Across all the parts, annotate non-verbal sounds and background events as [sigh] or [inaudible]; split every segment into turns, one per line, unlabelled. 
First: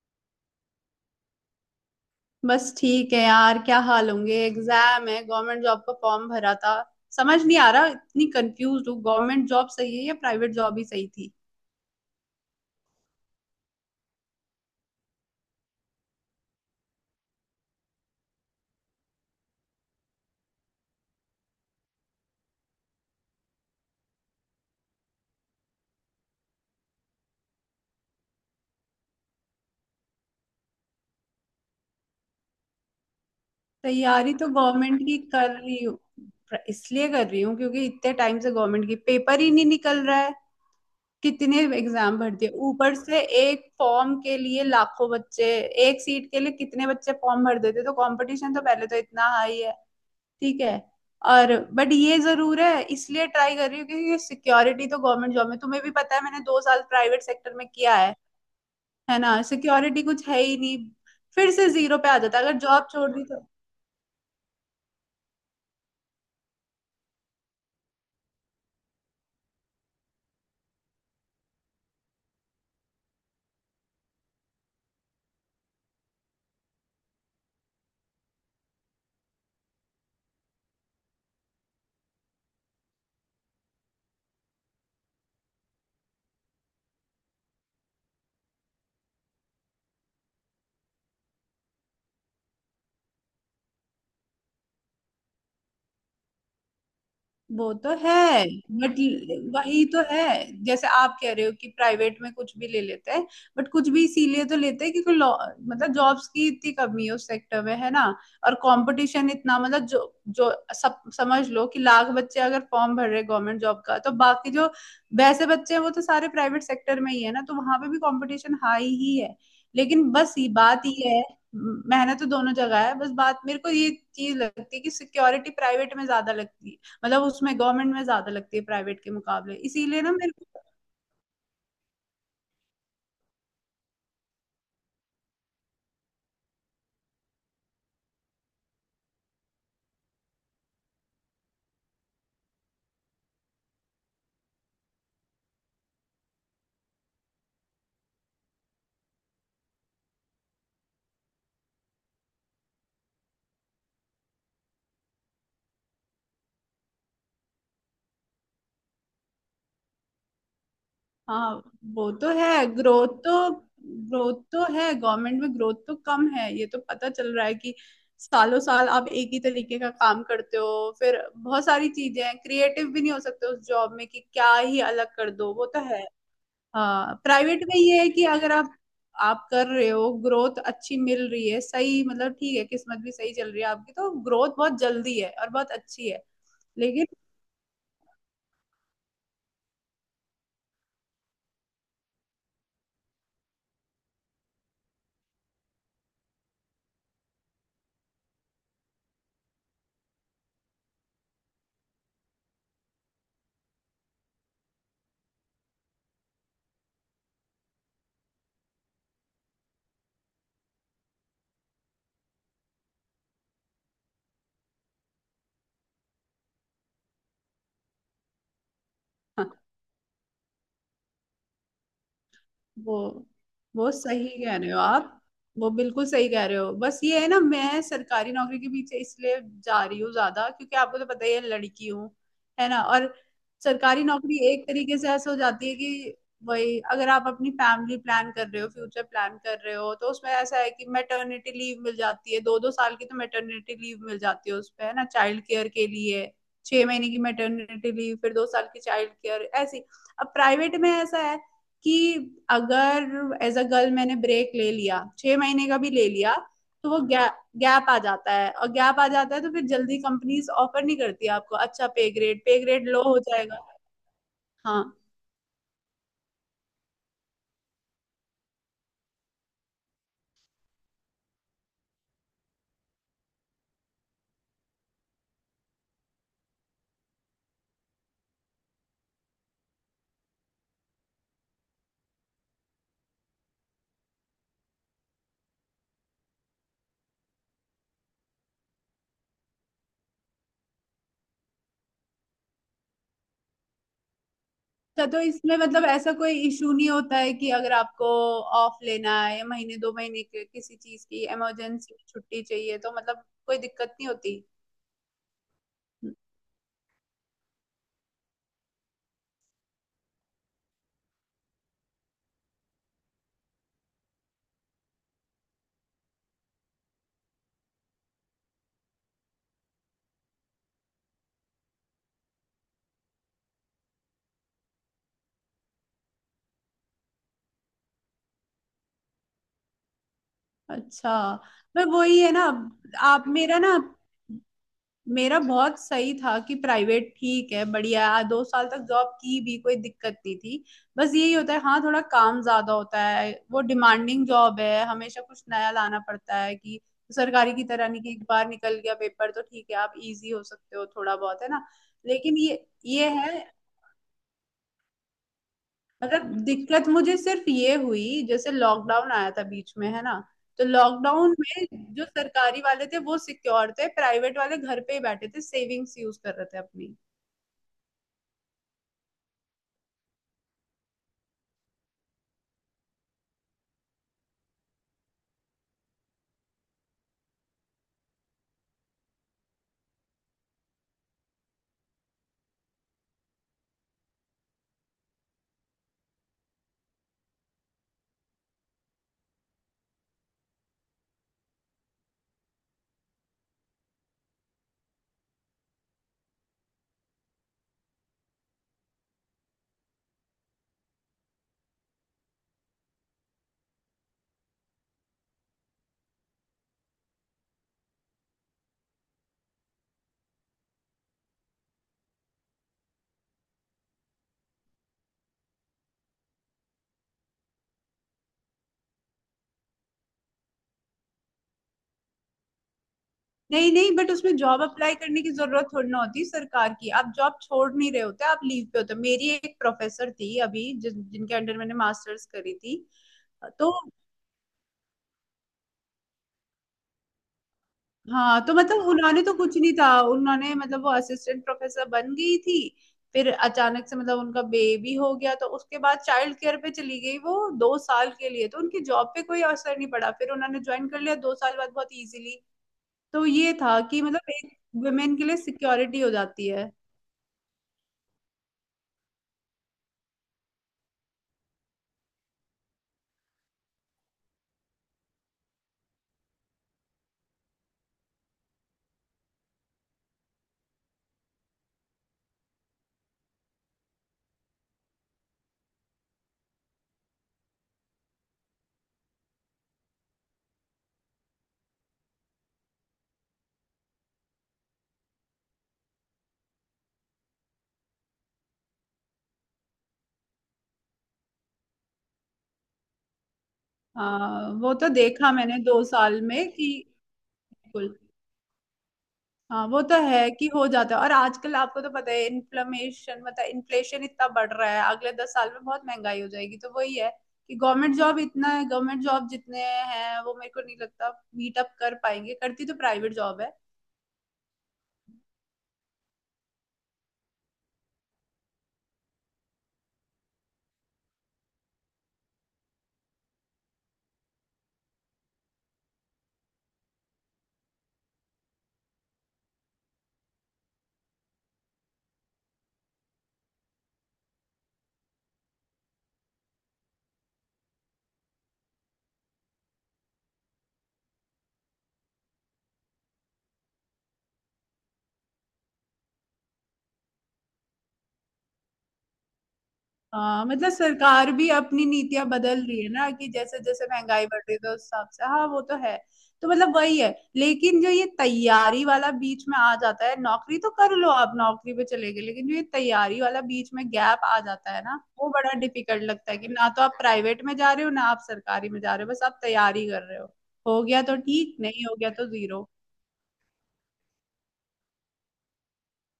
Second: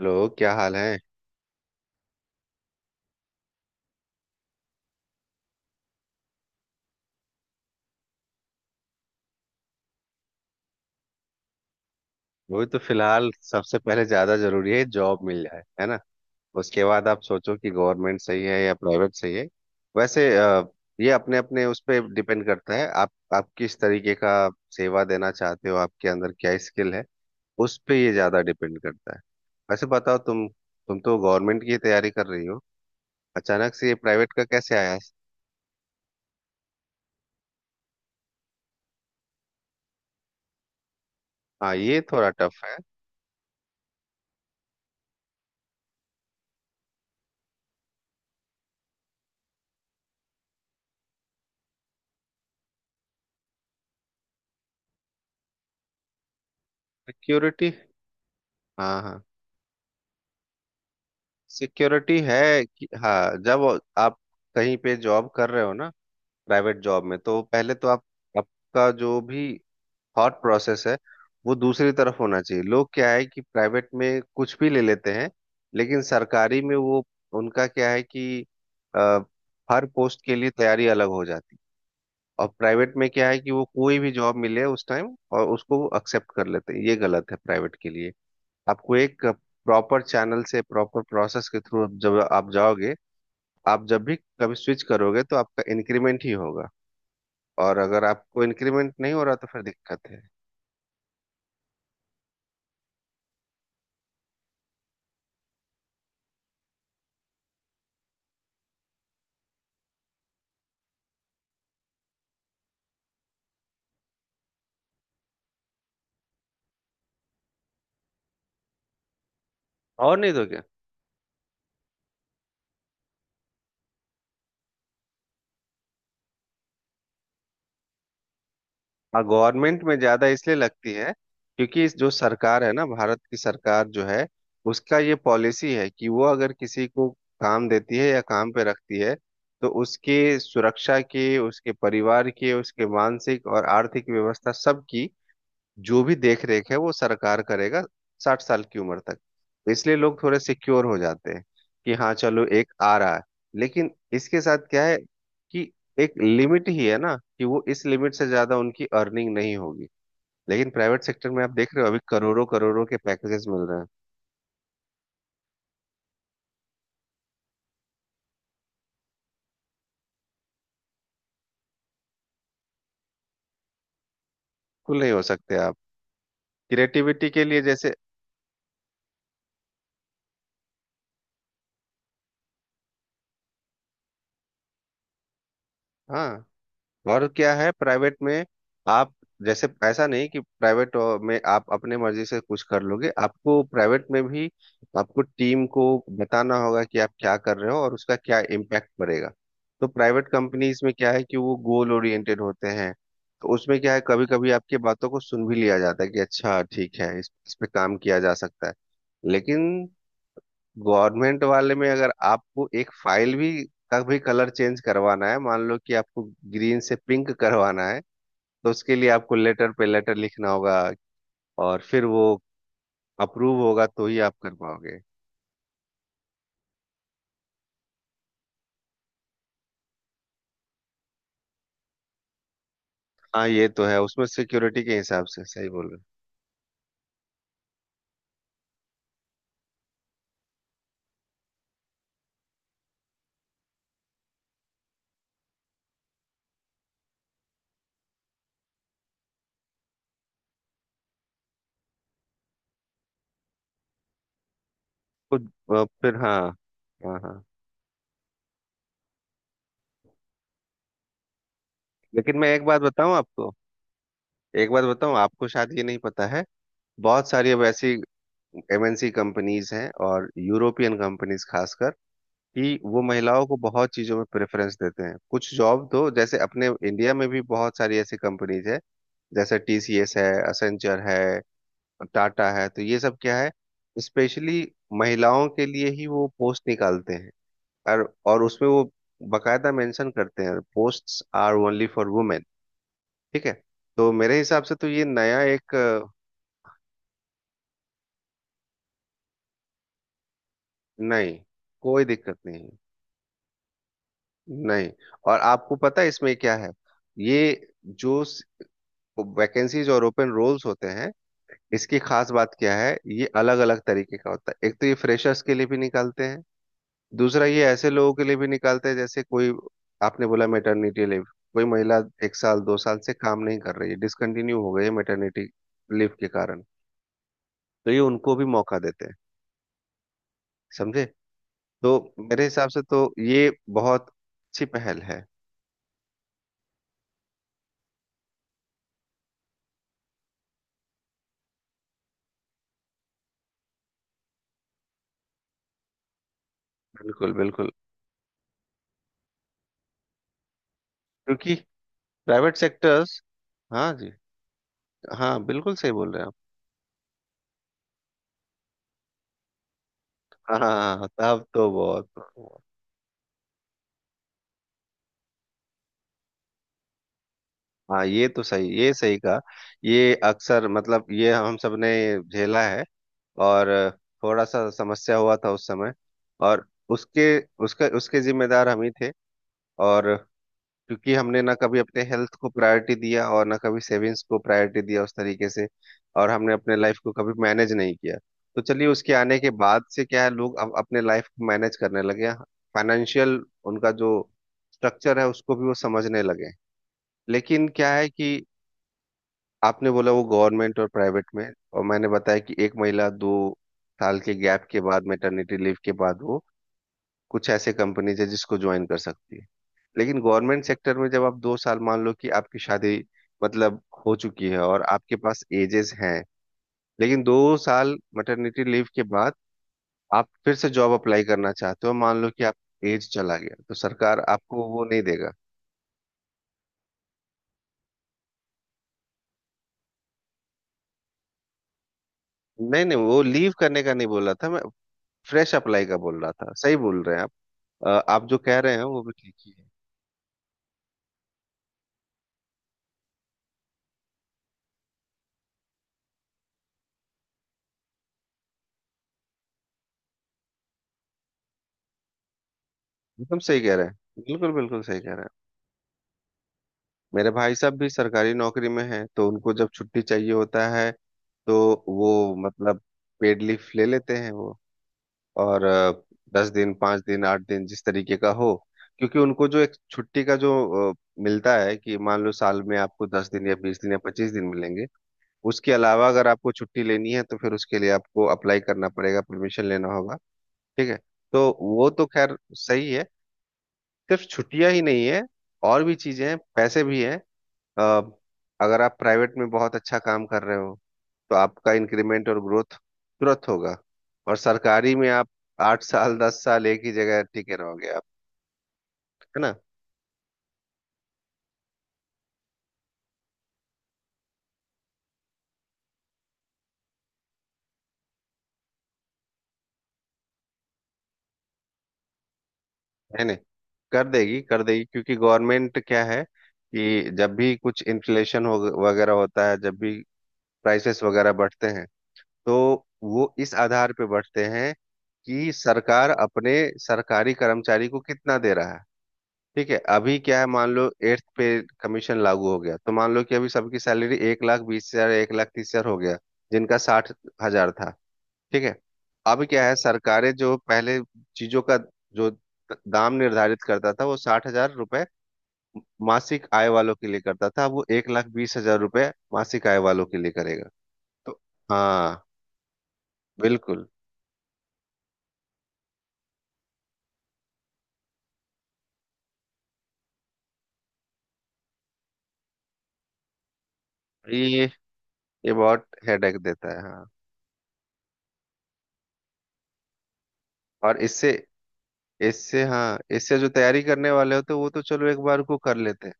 लोग क्या हाल है।
बस ठीक है यार, क्या हाल होंगे। एग्जाम है, गवर्नमेंट जॉब का फॉर्म भरा था। समझ नहीं आ रहा, इतनी कंफ्यूज हूँ, गवर्नमेंट जॉब सही है या प्राइवेट जॉब ही सही थी।
वही तो फिलहाल सबसे पहले ज्यादा जरूरी है जॉब मिल जाए, है ना। उसके बाद आप सोचो कि गवर्नमेंट सही है या प्राइवेट सही है। वैसे ये अपने अपने उस पर डिपेंड करता है, आप किस तरीके का सेवा देना चाहते हो, आपके अंदर क्या स्किल है। उस पे ये ज्यादा डिपेंड करता है। वैसे बताओ, तुम तो गवर्नमेंट की तैयारी कर रही हो, अचानक से ये
तैयारी
प्राइवेट का
तो
कैसे आया।
गवर्नमेंट की कर रही हूँ, इसलिए कर रही हूँ क्योंकि इतने टाइम से गवर्नमेंट की पेपर ही नहीं निकल रहा है। कितने
हाँ ये
एग्जाम
थोड़ा
भर दिए
टफ है।
ऊपर से। एक फॉर्म के लिए लाखों बच्चे, एक सीट के लिए कितने बच्चे फॉर्म भर देते, तो कंपटीशन तो पहले तो इतना हाई है। ठीक है। और बट ये जरूर है, इसलिए ट्राई कर रही हूँ क्योंकि सिक्योरिटी तो गवर्नमेंट जॉब में, तुम्हें भी पता है, मैंने 2 साल प्राइवेट सेक्टर में
सिक्योरिटी।
किया है।
हाँ
है
हाँ।
ना, सिक्योरिटी कुछ है ही नहीं। फिर से जीरो पे आ
सिक्योरिटी
जाता है अगर
है
जॉब
कि
छोड़ दी
हाँ,
तो।
जब आप कहीं पे जॉब कर रहे हो ना, प्राइवेट जॉब में तो पहले तो आप, आपका जो भी थॉट प्रोसेस है वो दूसरी तरफ होना चाहिए। लोग क्या है कि प्राइवेट में कुछ भी ले लेते हैं, लेकिन सरकारी में वो, उनका क्या है कि अ, हर पोस्ट के लिए तैयारी अलग हो जाती है। और प्राइवेट में क्या है कि वो कोई भी जॉब मिले उस टाइम, और उसको एक्सेप्ट कर लेते हैं, ये गलत है प्राइवेट के लिए। आपको एक प्रॉपर चैनल से, प्रॉपर प्रोसेस के थ्रू जब आप जाओगे, आप जब भी कभी स्विच करोगे तो आपका इंक्रीमेंट ही होगा।
वो
और
तो
अगर आपको
है।
इंक्रीमेंट
बट
नहीं हो रहा, तो फिर
वही तो
दिक्कत है।
है, जैसे आप कह रहे हो कि प्राइवेट में कुछ भी ले लेते हैं। बट कुछ भी इसीलिए तो लेते हैं क्योंकि मतलब जॉब्स की इतनी कमी है उस सेक्टर में, है ना। और कंपटीशन इतना, मतलब जो जो सब समझ लो कि लाख बच्चे अगर फॉर्म भर रहे गवर्नमेंट जॉब का, तो बाकी जो वैसे बच्चे हैं वो तो सारे प्राइवेट सेक्टर में ही है ना, तो वहां पे भी कंपटीशन हाई ही है। लेकिन
और नहीं
बस
तो
ये
क्या।
बात ये है, मेहनत तो दोनों जगह है। बस बात मेरे को ये चीज लगती है कि सिक्योरिटी प्राइवेट में ज्यादा लगती है, मतलब उसमें गवर्नमेंट में ज्यादा लगती है प्राइवेट के
हाँ
मुकाबले,
गवर्नमेंट में
इसीलिए ना
ज्यादा
मेरे
इसलिए
को।
लगती है, क्योंकि इस जो सरकार है ना, भारत की सरकार जो है, उसका ये पॉलिसी है कि वो अगर किसी को काम देती है या काम पे रखती है, तो उसके सुरक्षा के, उसके परिवार के, उसके मानसिक और आर्थिक व्यवस्था सबकी जो भी देख रेख है वो सरकार करेगा, 60 साल की उम्र तक। तो इसलिए लोग थोड़े सिक्योर हो जाते हैं कि हाँ चलो एक आ रहा है। लेकिन इसके साथ क्या है कि एक लिमिट ही है ना, कि वो इस लिमिट से ज्यादा उनकी अर्निंग नहीं होगी। लेकिन प्राइवेट सेक्टर में
हाँ
आप देख रहे हो, अभी
वो तो
करोड़ों
है,
करोड़ों के
ग्रोथ
पैकेजेस
तो,
मिल रहे हैं।
ग्रोथ तो है, गवर्नमेंट में ग्रोथ तो कम है। ये तो पता चल रहा है कि सालों साल आप एक ही तरीके का काम करते हो। फिर बहुत सारी चीजें हैं, क्रिएटिव भी नहीं हो सकते उस जॉब में कि क्या ही
कुल नहीं
अलग
हो
कर दो,
सकते
वो
आप,
तो है। हाँ,
क्रिएटिविटी के लिए
प्राइवेट में
जैसे।
ये है कि अगर आप कर रहे हो, ग्रोथ अच्छी मिल रही है, सही, मतलब ठीक है, किस्मत भी सही चल रही है आपकी, तो ग्रोथ बहुत जल्दी है और बहुत अच्छी है।
हाँ,
लेकिन
और क्या है प्राइवेट में, आप जैसे ऐसा नहीं कि प्राइवेट में आप अपने मर्जी से कुछ कर लोगे। आपको प्राइवेट में भी, आपको टीम को बताना होगा कि आप क्या कर रहे हो और उसका क्या इम्पैक्ट पड़ेगा। तो प्राइवेट कंपनीज में क्या है कि वो गोल ओरिएंटेड होते हैं। तो उसमें क्या है, कभी कभी आपकी बातों को सुन भी लिया जाता है कि अच्छा ठीक है, इस पे काम किया जा सकता है। लेकिन गवर्नमेंट वाले में अगर आपको एक फाइल भी का भी कलर चेंज करवाना है, मान लो कि आपको ग्रीन से पिंक करवाना है, तो उसके लिए आपको
हाँ,
लेटर पे लेटर लिखना होगा। और फिर वो
वो
अप्रूव होगा
वो
तो ही
सही
आप कर
कह रहे हो
पाओगे।
आप, वो बिल्कुल सही कह रहे हो। बस ये है ना, मैं सरकारी नौकरी के पीछे इसलिए जा रही हूँ ज्यादा क्योंकि आपको तो पता ही है, लड़की हूँ, है ना। और
हाँ ये तो है,
सरकारी
उसमें
नौकरी एक
सिक्योरिटी के
तरीके से
हिसाब
ऐसा हो
से सही
जाती है
बोल रहे
कि वही अगर आप अपनी फैमिली प्लान कर रहे हो, फ्यूचर प्लान कर रहे हो, तो उसमें ऐसा है कि मैटरनिटी लीव मिल जाती है, 2-2 साल की तो मैटरनिटी लीव मिल जाती है उसपे, है ना, चाइल्ड केयर के लिए। 6 महीने की मैटरनिटी लीव, फिर 2 साल की चाइल्ड केयर ऐसी। अब प्राइवेट में ऐसा है कि अगर एज अ गर्ल मैंने ब्रेक ले लिया, छह
हो।
महीने का
तो,
भी ले
फिर
लिया,
हाँ।
तो वो
हाँ
गैप
हाँ,
गैप आ जाता है, और गैप आ जाता है तो फिर जल्दी कंपनीज ऑफर नहीं करती आपको, अच्छा पे
लेकिन
ग्रेड
मैं
पे
एक बात
ग्रेड लो
बताऊं
हो
आपको,
जाएगा।
एक बात
हाँ
बताऊं आपको, शायद ये नहीं पता है। बहुत सारी अब ऐसी एमएनसी कंपनीज हैं और यूरोपियन कंपनीज खासकर, कि वो महिलाओं को बहुत चीजों में प्रेफरेंस देते हैं। कुछ जॉब तो जैसे अपने इंडिया में भी बहुत सारी ऐसी कंपनीज है, जैसे टीसीएस है, असेंचर है, टाटा है। तो ये सब क्या है, स्पेशली महिलाओं के लिए ही वो पोस्ट निकालते हैं। और उसमें वो बकायदा मेंशन करते हैं, posts are only for women. ठीक है। तो मेरे हिसाब से तो ये
अच्छा, तो
नया
इसमें
एक
मतलब ऐसा कोई इशू नहीं होता है कि अगर आपको ऑफ लेना है या महीने दो महीने के किसी चीज की
नहीं,
इमरजेंसी
कोई दिक्कत
छुट्टी
नहीं।
चाहिए, तो मतलब कोई दिक्कत नहीं होती।
नहीं। और आपको पता है इसमें क्या है, ये जो वैकेंसीज और ओपन रोल्स होते हैं, इसकी खास बात क्या है, ये अलग अलग तरीके का होता है। एक तो ये फ्रेशर्स के लिए भी निकालते हैं, दूसरा ये ऐसे लोगों के लिए भी निकालते हैं जैसे कोई, आपने बोला मेटर्निटी लीव, कोई महिला एक साल दो साल से काम नहीं कर रही है, डिसकंटिन्यू हो गई है मेटर्निटी लीव के कारण, तो ये उनको भी मौका देते हैं। समझे।
अच्छा, पर
तो
वही है ना,
मेरे हिसाब से तो
आप
ये
मेरा ना,
बहुत अच्छी पहल है।
मेरा बहुत सही था कि प्राइवेट ठीक है, बढ़िया है, 2 साल तक जॉब की भी कोई दिक्कत नहीं थी। बस यही होता है, हाँ थोड़ा काम ज्यादा होता है, वो डिमांडिंग जॉब है, हमेशा कुछ नया लाना पड़ता है, कि
बिल्कुल
सरकारी की
बिल्कुल,
तरह नहीं कि एक बार निकल गया पेपर तो ठीक है आप इजी हो सकते हो थोड़ा बहुत, है
क्योंकि
ना। लेकिन
प्राइवेट
ये
सेक्टर्स,
है,
हाँ जी। हाँ बिल्कुल सही बोल रहे
मतलब
हैं आप।
दिक्कत मुझे सिर्फ ये हुई, जैसे लॉकडाउन आया था बीच में, है ना। तो
हाँ
लॉकडाउन
तब तो
में जो
बहुत
सरकारी
बहुत।
वाले थे वो सिक्योर थे, प्राइवेट वाले घर पे ही बैठे थे, सेविंग्स यूज कर रहे थे अपनी।
हाँ ये तो सही, ये सही कहा। ये अक्सर मतलब ये हम सब ने झेला है। और थोड़ा सा समस्या हुआ था उस समय। और उसके, उसका, उसके जिम्मेदार हम ही थे। और क्योंकि हमने ना कभी अपने हेल्थ को प्रायोरिटी दिया और ना कभी सेविंग्स को प्रायोरिटी दिया उस तरीके से। और हमने अपने लाइफ को कभी मैनेज नहीं किया। तो चलिए उसके आने के बाद से क्या है, लोग अब अपने लाइफ को मैनेज करने लगे। फाइनेंशियल उनका जो स्ट्रक्चर है उसको भी वो समझने लगे। लेकिन क्या है कि आपने बोला वो गवर्नमेंट और प्राइवेट में, और मैंने बताया कि एक महिला 2 साल के गैप के बाद, मेटर्निटी लीव के बाद, वो कुछ ऐसे कंपनीज है जिसको ज्वाइन कर सकती है। लेकिन गवर्नमेंट सेक्टर में जब आप 2 साल, मान लो कि आपकी शादी मतलब हो चुकी है और आपके पास एजेस हैं, लेकिन 2 साल मैटरनिटी लीव के बाद आप फिर से जॉब अप्लाई करना चाहते हो, मान लो कि आप एज चला गया
नहीं
तो
नहीं, बट
सरकार
उसमें जॉब
आपको वो
अप्लाई
नहीं
करने की
देगा।
जरूरत थोड़ी ना होती सरकार की, आप जॉब छोड़ नहीं रहे होते, आप लीव पे होते हो। मेरी एक प्रोफेसर थी अभी जिस जिनके अंडर मैंने मास्टर्स करी थी।
नहीं नहीं, वो लीव
तो
करने का नहीं बोल रहा था मैं, फ्रेश अप्लाई का बोल रहा था। सही बोल रहे हैं आप। आप जो
हाँ, तो
कह रहे हैं
मतलब
वो भी
उन्होंने तो
ठीक ही
कुछ
है।
नहीं था, उन्होंने मतलब वो असिस्टेंट प्रोफेसर बन गई थी, फिर अचानक से मतलब उनका बेबी हो गया, तो उसके बाद चाइल्ड केयर पे चली गई वो 2 साल के लिए, तो उनकी जॉब पे कोई असर नहीं पड़ा, फिर उन्होंने ज्वाइन कर लिया 2 साल बाद बहुत इजीली। तो
एकदम
ये
सही कह
था
रहे हैं,
कि मतलब एक
बिल्कुल बिल्कुल सही कह
वुमेन
रहे
के लिए
हैं।
सिक्योरिटी हो जाती है।
मेरे भाई साहब भी सरकारी नौकरी में हैं, तो उनको जब छुट्टी चाहिए होता है तो वो मतलब पेड लीफ ले लेते हैं वो। और 10 दिन, 5 दिन, 8 दिन, जिस तरीके का हो। क्योंकि उनको जो एक छुट्टी का जो अ, मिलता है कि मान लो साल में आपको 10 दिन या 20 दिन या 25 दिन मिलेंगे। उसके अलावा अगर आपको छुट्टी लेनी है तो फिर उसके लिए आपको अप्लाई करना पड़ेगा, परमिशन लेना होगा। ठीक है, तो वो तो खैर सही है। सिर्फ छुट्टियां ही नहीं है, और भी चीजें हैं, पैसे भी हैं। अ, अगर आप प्राइवेट में बहुत अच्छा काम कर रहे हो, तो आपका इंक्रीमेंट और ग्रोथ तुरंत होगा। और
हाँ वो तो
सरकारी में आप
देखा मैंने
आठ
दो
साल
साल
दस
में,
साल
कि
एक ही जगह टिके रहोगे
बिल्कुल।
आप, है ना।
हाँ वो तो है कि हो जाता है, और आजकल आपको तो पता है इन्फ्लेमेशन, मतलब इन्फ्लेशन इतना बढ़ रहा है, अगले 10 साल में बहुत महंगाई हो जाएगी, तो वही है कि गवर्नमेंट जॉब इतना है, गवर्नमेंट जॉब जितने हैं वो मेरे को नहीं लगता मीट अप कर पाएंगे, करती तो प्राइवेट
है नहीं,
जॉब है।
कर देगी कर देगी, क्योंकि गवर्नमेंट क्या है कि जब भी कुछ इन्फ्लेशन हो वगैरह होता है, जब भी प्राइसेस वगैरह बढ़ते हैं, तो वो इस आधार पे बढ़ते हैं कि सरकार अपने सरकारी कर्मचारी को कितना दे रहा है। ठीक है, अभी क्या है, मान लो 8th पे कमीशन लागू हो गया, तो मान लो कि अभी सबकी सैलरी 1,20,000, 1,30,000 हो गया, जिनका 60,000 था। ठीक है, अब क्या है, सरकारें जो पहले चीजों का जो दाम निर्धारित करता था, वो ₹60,000 मासिक आय वालों के लिए करता था, अब वो ₹1,20,000 मासिक आय वालों के लिए
हाँ
करेगा।
मतलब सरकार
तो
भी अपनी
हाँ,
नीतियां बदल रही है ना, कि जैसे जैसे
बिल्कुल।
महंगाई बढ़ रही है तो उस हिसाब से, हाँ वो तो है। तो मतलब वही है, लेकिन जो ये तैयारी वाला बीच में आ जाता है, नौकरी तो कर लो, आप नौकरी पे चले गए, लेकिन जो ये तैयारी वाला बीच में गैप आ
ये
जाता है ना, वो
ये
बड़ा
बहुत
डिफिकल्ट लगता
हेडेक
है कि ना
देता है,
तो आप
हाँ।
प्राइवेट में जा रहे हो, ना आप सरकारी में जा रहे हो, बस आप तैयारी कर रहे हो
और
गया तो
इससे,
ठीक, नहीं हो गया तो
इससे,
जीरो।
हाँ, इससे जो तैयारी करने वाले होते हैं वो तो चलो एक बार को कर लेते हैं।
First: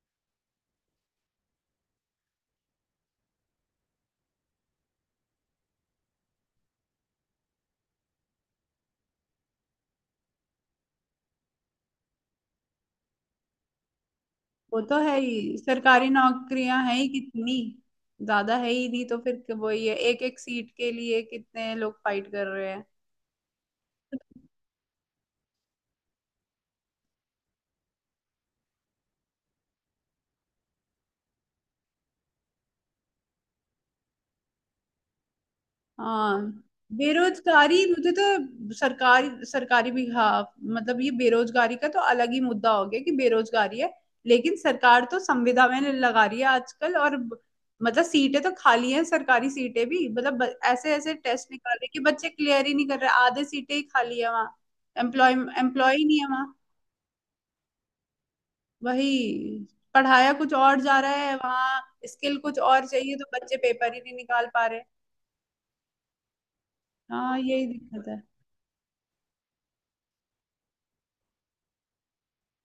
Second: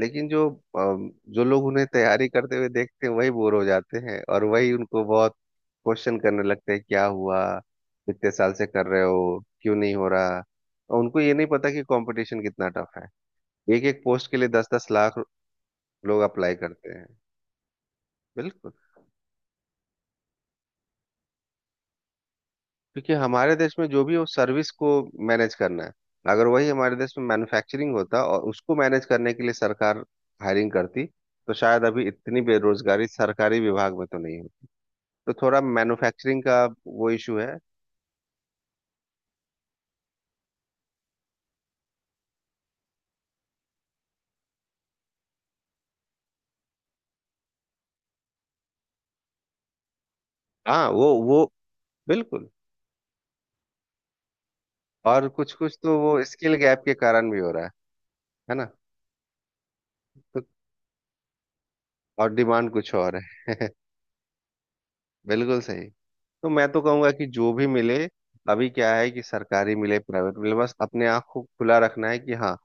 लेकिन जो जो लोग उन्हें तैयारी करते हुए देखते हैं वही बोर हो जाते हैं, और वही उनको बहुत क्वेश्चन करने लगते हैं क्या हुआ, कितने साल से कर रहे हो, क्यों नहीं हो रहा। और उनको ये नहीं पता कि कंपटीशन कितना टफ है, एक एक पोस्ट के लिए दस
वो
दस
तो है
लाख
ही, सरकारी
लोग अप्लाई
नौकरियां
करते
हैं
हैं।
ही कितनी, ज्यादा है
बिल्कुल,
ही नहीं, तो फिर वो ये एक एक सीट के लिए कितने लोग फाइट कर रहे हैं।
क्योंकि हमारे देश में जो भी हो सर्विस को मैनेज करना है। अगर वही हमारे देश में मैन्युफैक्चरिंग होता, और उसको मैनेज करने के लिए सरकार हायरिंग करती, तो शायद अभी इतनी बेरोजगारी सरकारी विभाग में तो नहीं होती। तो थोड़ा
हाँ
मैन्युफैक्चरिंग का वो इशू है।
बेरोजगारी, मुझे तो सरकारी सरकारी भी, हाँ, मतलब ये बेरोजगारी का तो अलग ही मुद्दा हो गया कि बेरोजगारी है, लेकिन सरकार तो संविदा में लगा रही है आजकल। और मतलब सीटें तो खाली हैं, सरकारी सीटें भी, मतलब
हाँ
ऐसे
वो
ऐसे
वो
टेस्ट निकाल रहे हैं कि बच्चे
बिल्कुल।
क्लियर ही नहीं कर रहे, आधे सीटें ही खाली है वहाँ।
और
एम्प्लॉय
कुछ कुछ
एम्प्लॉय
तो
ही नहीं
वो
है वहाँ,
स्किल गैप के कारण भी हो रहा है ना।
वही, पढ़ाया
तो,
कुछ और जा रहा है वहाँ,
और
स्किल कुछ
डिमांड
और
कुछ
चाहिए,
और
तो बच्चे
है।
पेपर ही नहीं निकाल पा रहे।
[laughs] बिल्कुल सही। तो मैं तो कहूंगा कि
हाँ
जो
यही
भी मिले,
दिक्कत है।
अभी क्या है कि सरकारी मिले प्राइवेट मिले, बस अपने आँख को खुला रखना है कि हाँ,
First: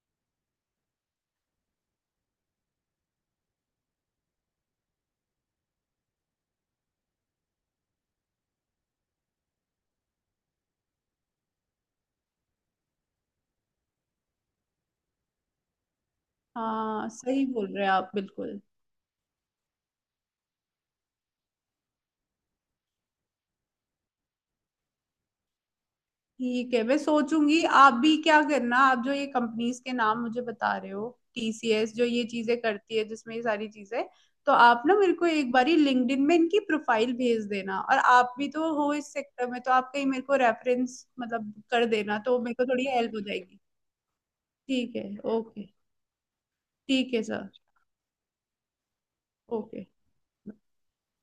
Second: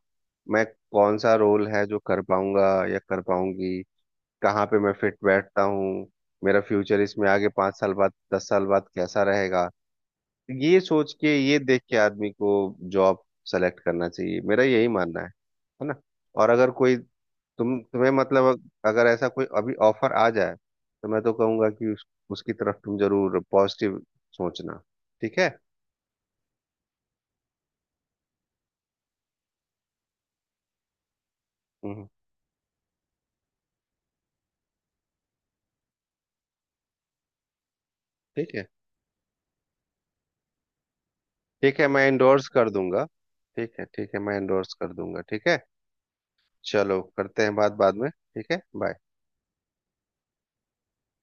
मैं कौन सा रोल है जो कर पाऊंगा या कर पाऊंगी, कहाँ पे मैं फिट बैठता हूँ, मेरा फ्यूचर इसमें आगे 5 साल बाद 10 साल बाद कैसा रहेगा। ये सोच के, ये देख के आदमी को जॉब सेलेक्ट करना चाहिए, मेरा यही मानना है ना। और अगर कोई,
हाँ सही बोल
तुम
रहे हैं
तुम्हें
आप,
मतलब
बिल्कुल।
अगर ऐसा कोई अभी ऑफर आ जाए, तो मैं तो कहूंगा कि उसकी तरफ तुम जरूर पॉजिटिव सोचना। ठीक है।
ठीक है मैं सोचूंगी, आप भी क्या करना, आप जो ये कंपनीज के नाम मुझे बता रहे हो, टीसीएस जो
हम्म।
ये चीजें करती है जिसमें ये सारी चीजें, तो आप ना मेरे को एक बारी लिंक्डइन में इनकी प्रोफाइल भेज देना, और आप भी
ठीक है,
तो हो इस सेक्टर में, तो आप कहीं मेरे को रेफरेंस, मतलब
ठीक है,
कर
मैं
देना, तो
इंडोर्स
मेरे को
कर
थोड़ी
दूंगा।
हेल्प हो जाएगी।
ठीक है, ठीक है, मैं इंडोर्स कर
ठीक है,
दूंगा। ठीक है।
ओके।
चलो
ठीक है
करते
सर,
हैं बात बाद में, ठीक है, बाय।
ओके।